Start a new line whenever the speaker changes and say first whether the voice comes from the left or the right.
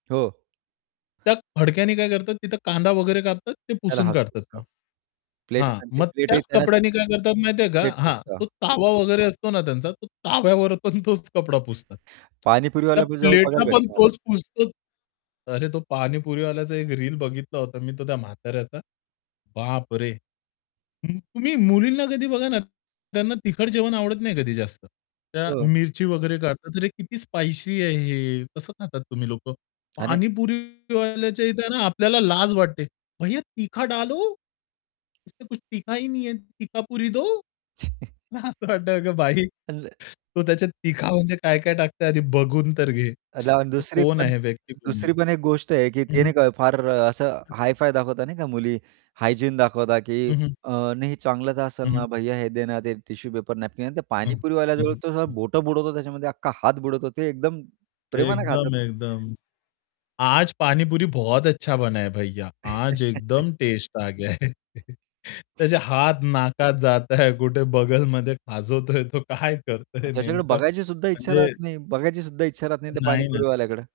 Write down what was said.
right: हो.
left: त्या फडक्याने काय करतात, तिथं कांदा वगैरे कापतात ते
right: त्याला
left: पुसून
right: हात
left: काढतात
right: पुसतात
left: मग.
right: प्लेट
left: हां,
right: आणि ते
left: मग
right: प्लेट ही
left: त्याच
right: त्यांना
left: कपड्याने काय करतात माहिती आहे का?
right: प्लेट
left: हां,
right: पुसता.
left: तो तवा वगैरे असतो ना त्यांचा, तो तव्यावर पण तोच कपडा पुसतात. त्या
right: पाणीपुरीवाल्याजवळ
left: प्लेटला
right: बघायला
left: पण
right: भेटतो मला.
left: तोच पुसतो. अरे, तो पाणीपुरीवाल्याचा एक रील बघितला होता मी. तो त्या म्हाताऱ्याचा बापरे! हं, तुम्ही मुलींना कधी बघा ना, त्यांना तिखट जेवण आवडत नाही कधी जास्त. त्या
right: हो.
left: मिरची वगैरे काढतात, "अरे, किती स्पाइसी आहे हे कसं खातात तुम्ही लोकं?"
right: आणि
left: पाणीपुरीवाल्याच्या इथं ना आपल्याला लाज वाटते. "भैय्या तीखा डालो. इस में कुछ तीखा ही नहीं है, तीखापुरी दो." मला असं वाटतं, "अगं बाई,
right: अन
left: तो त्याच्या तिखा म्हणजे काय काय टाकतो ते आधी बघून तर घे.
right: [unintelligible]
left: तो
right: दुसरी एक
left: कोण
right: पण
left: आहे व्यक्ती, कोण
right: दुसरी
left: आहे?"
right: पण एक गोष्ट आहे, की ते
left: हं, हं.
right: नाही फार असं
left: [unintelligible]
right: हाय-फाय दाखवतात नाही का मुली, हायजीन दाखवतात की
left: हं, हं.
right: अ, नाही, "हे चांगलंच असेल
left: हं, हं.
right: ना भैय्या, हे दे ना, ते टिश्यू पेपर, नॅपकिन." आणि
left: हं. हं,
right: पाणीपुरीवाल्याजवळ तो
left: हं.
right: बोटं बुडवतो त्याच्यामध्ये, अख्खा हात बुडवतो ते एकदम प्रेमानं खातात.
left: एकदम, एकदम. "आज पाणीपुरी बहुत अच्छा बनाया भैय्या, आज एकदम टेस्ट आ गया है." त्याचे हात नाकात जाताय, कुठे बगलमध्ये खाजवतोय तो, काय करतोय
right: त्याच्याकडे
left: नेमकं
right: बघायची सुद्धा इच्छा
left: म्हणजे
right: राहत नाही, बघायची सुद्धा इच्छा राहत नाही त्या
left: नाही ना.
right: पाणीपुरीवाल्याकडे.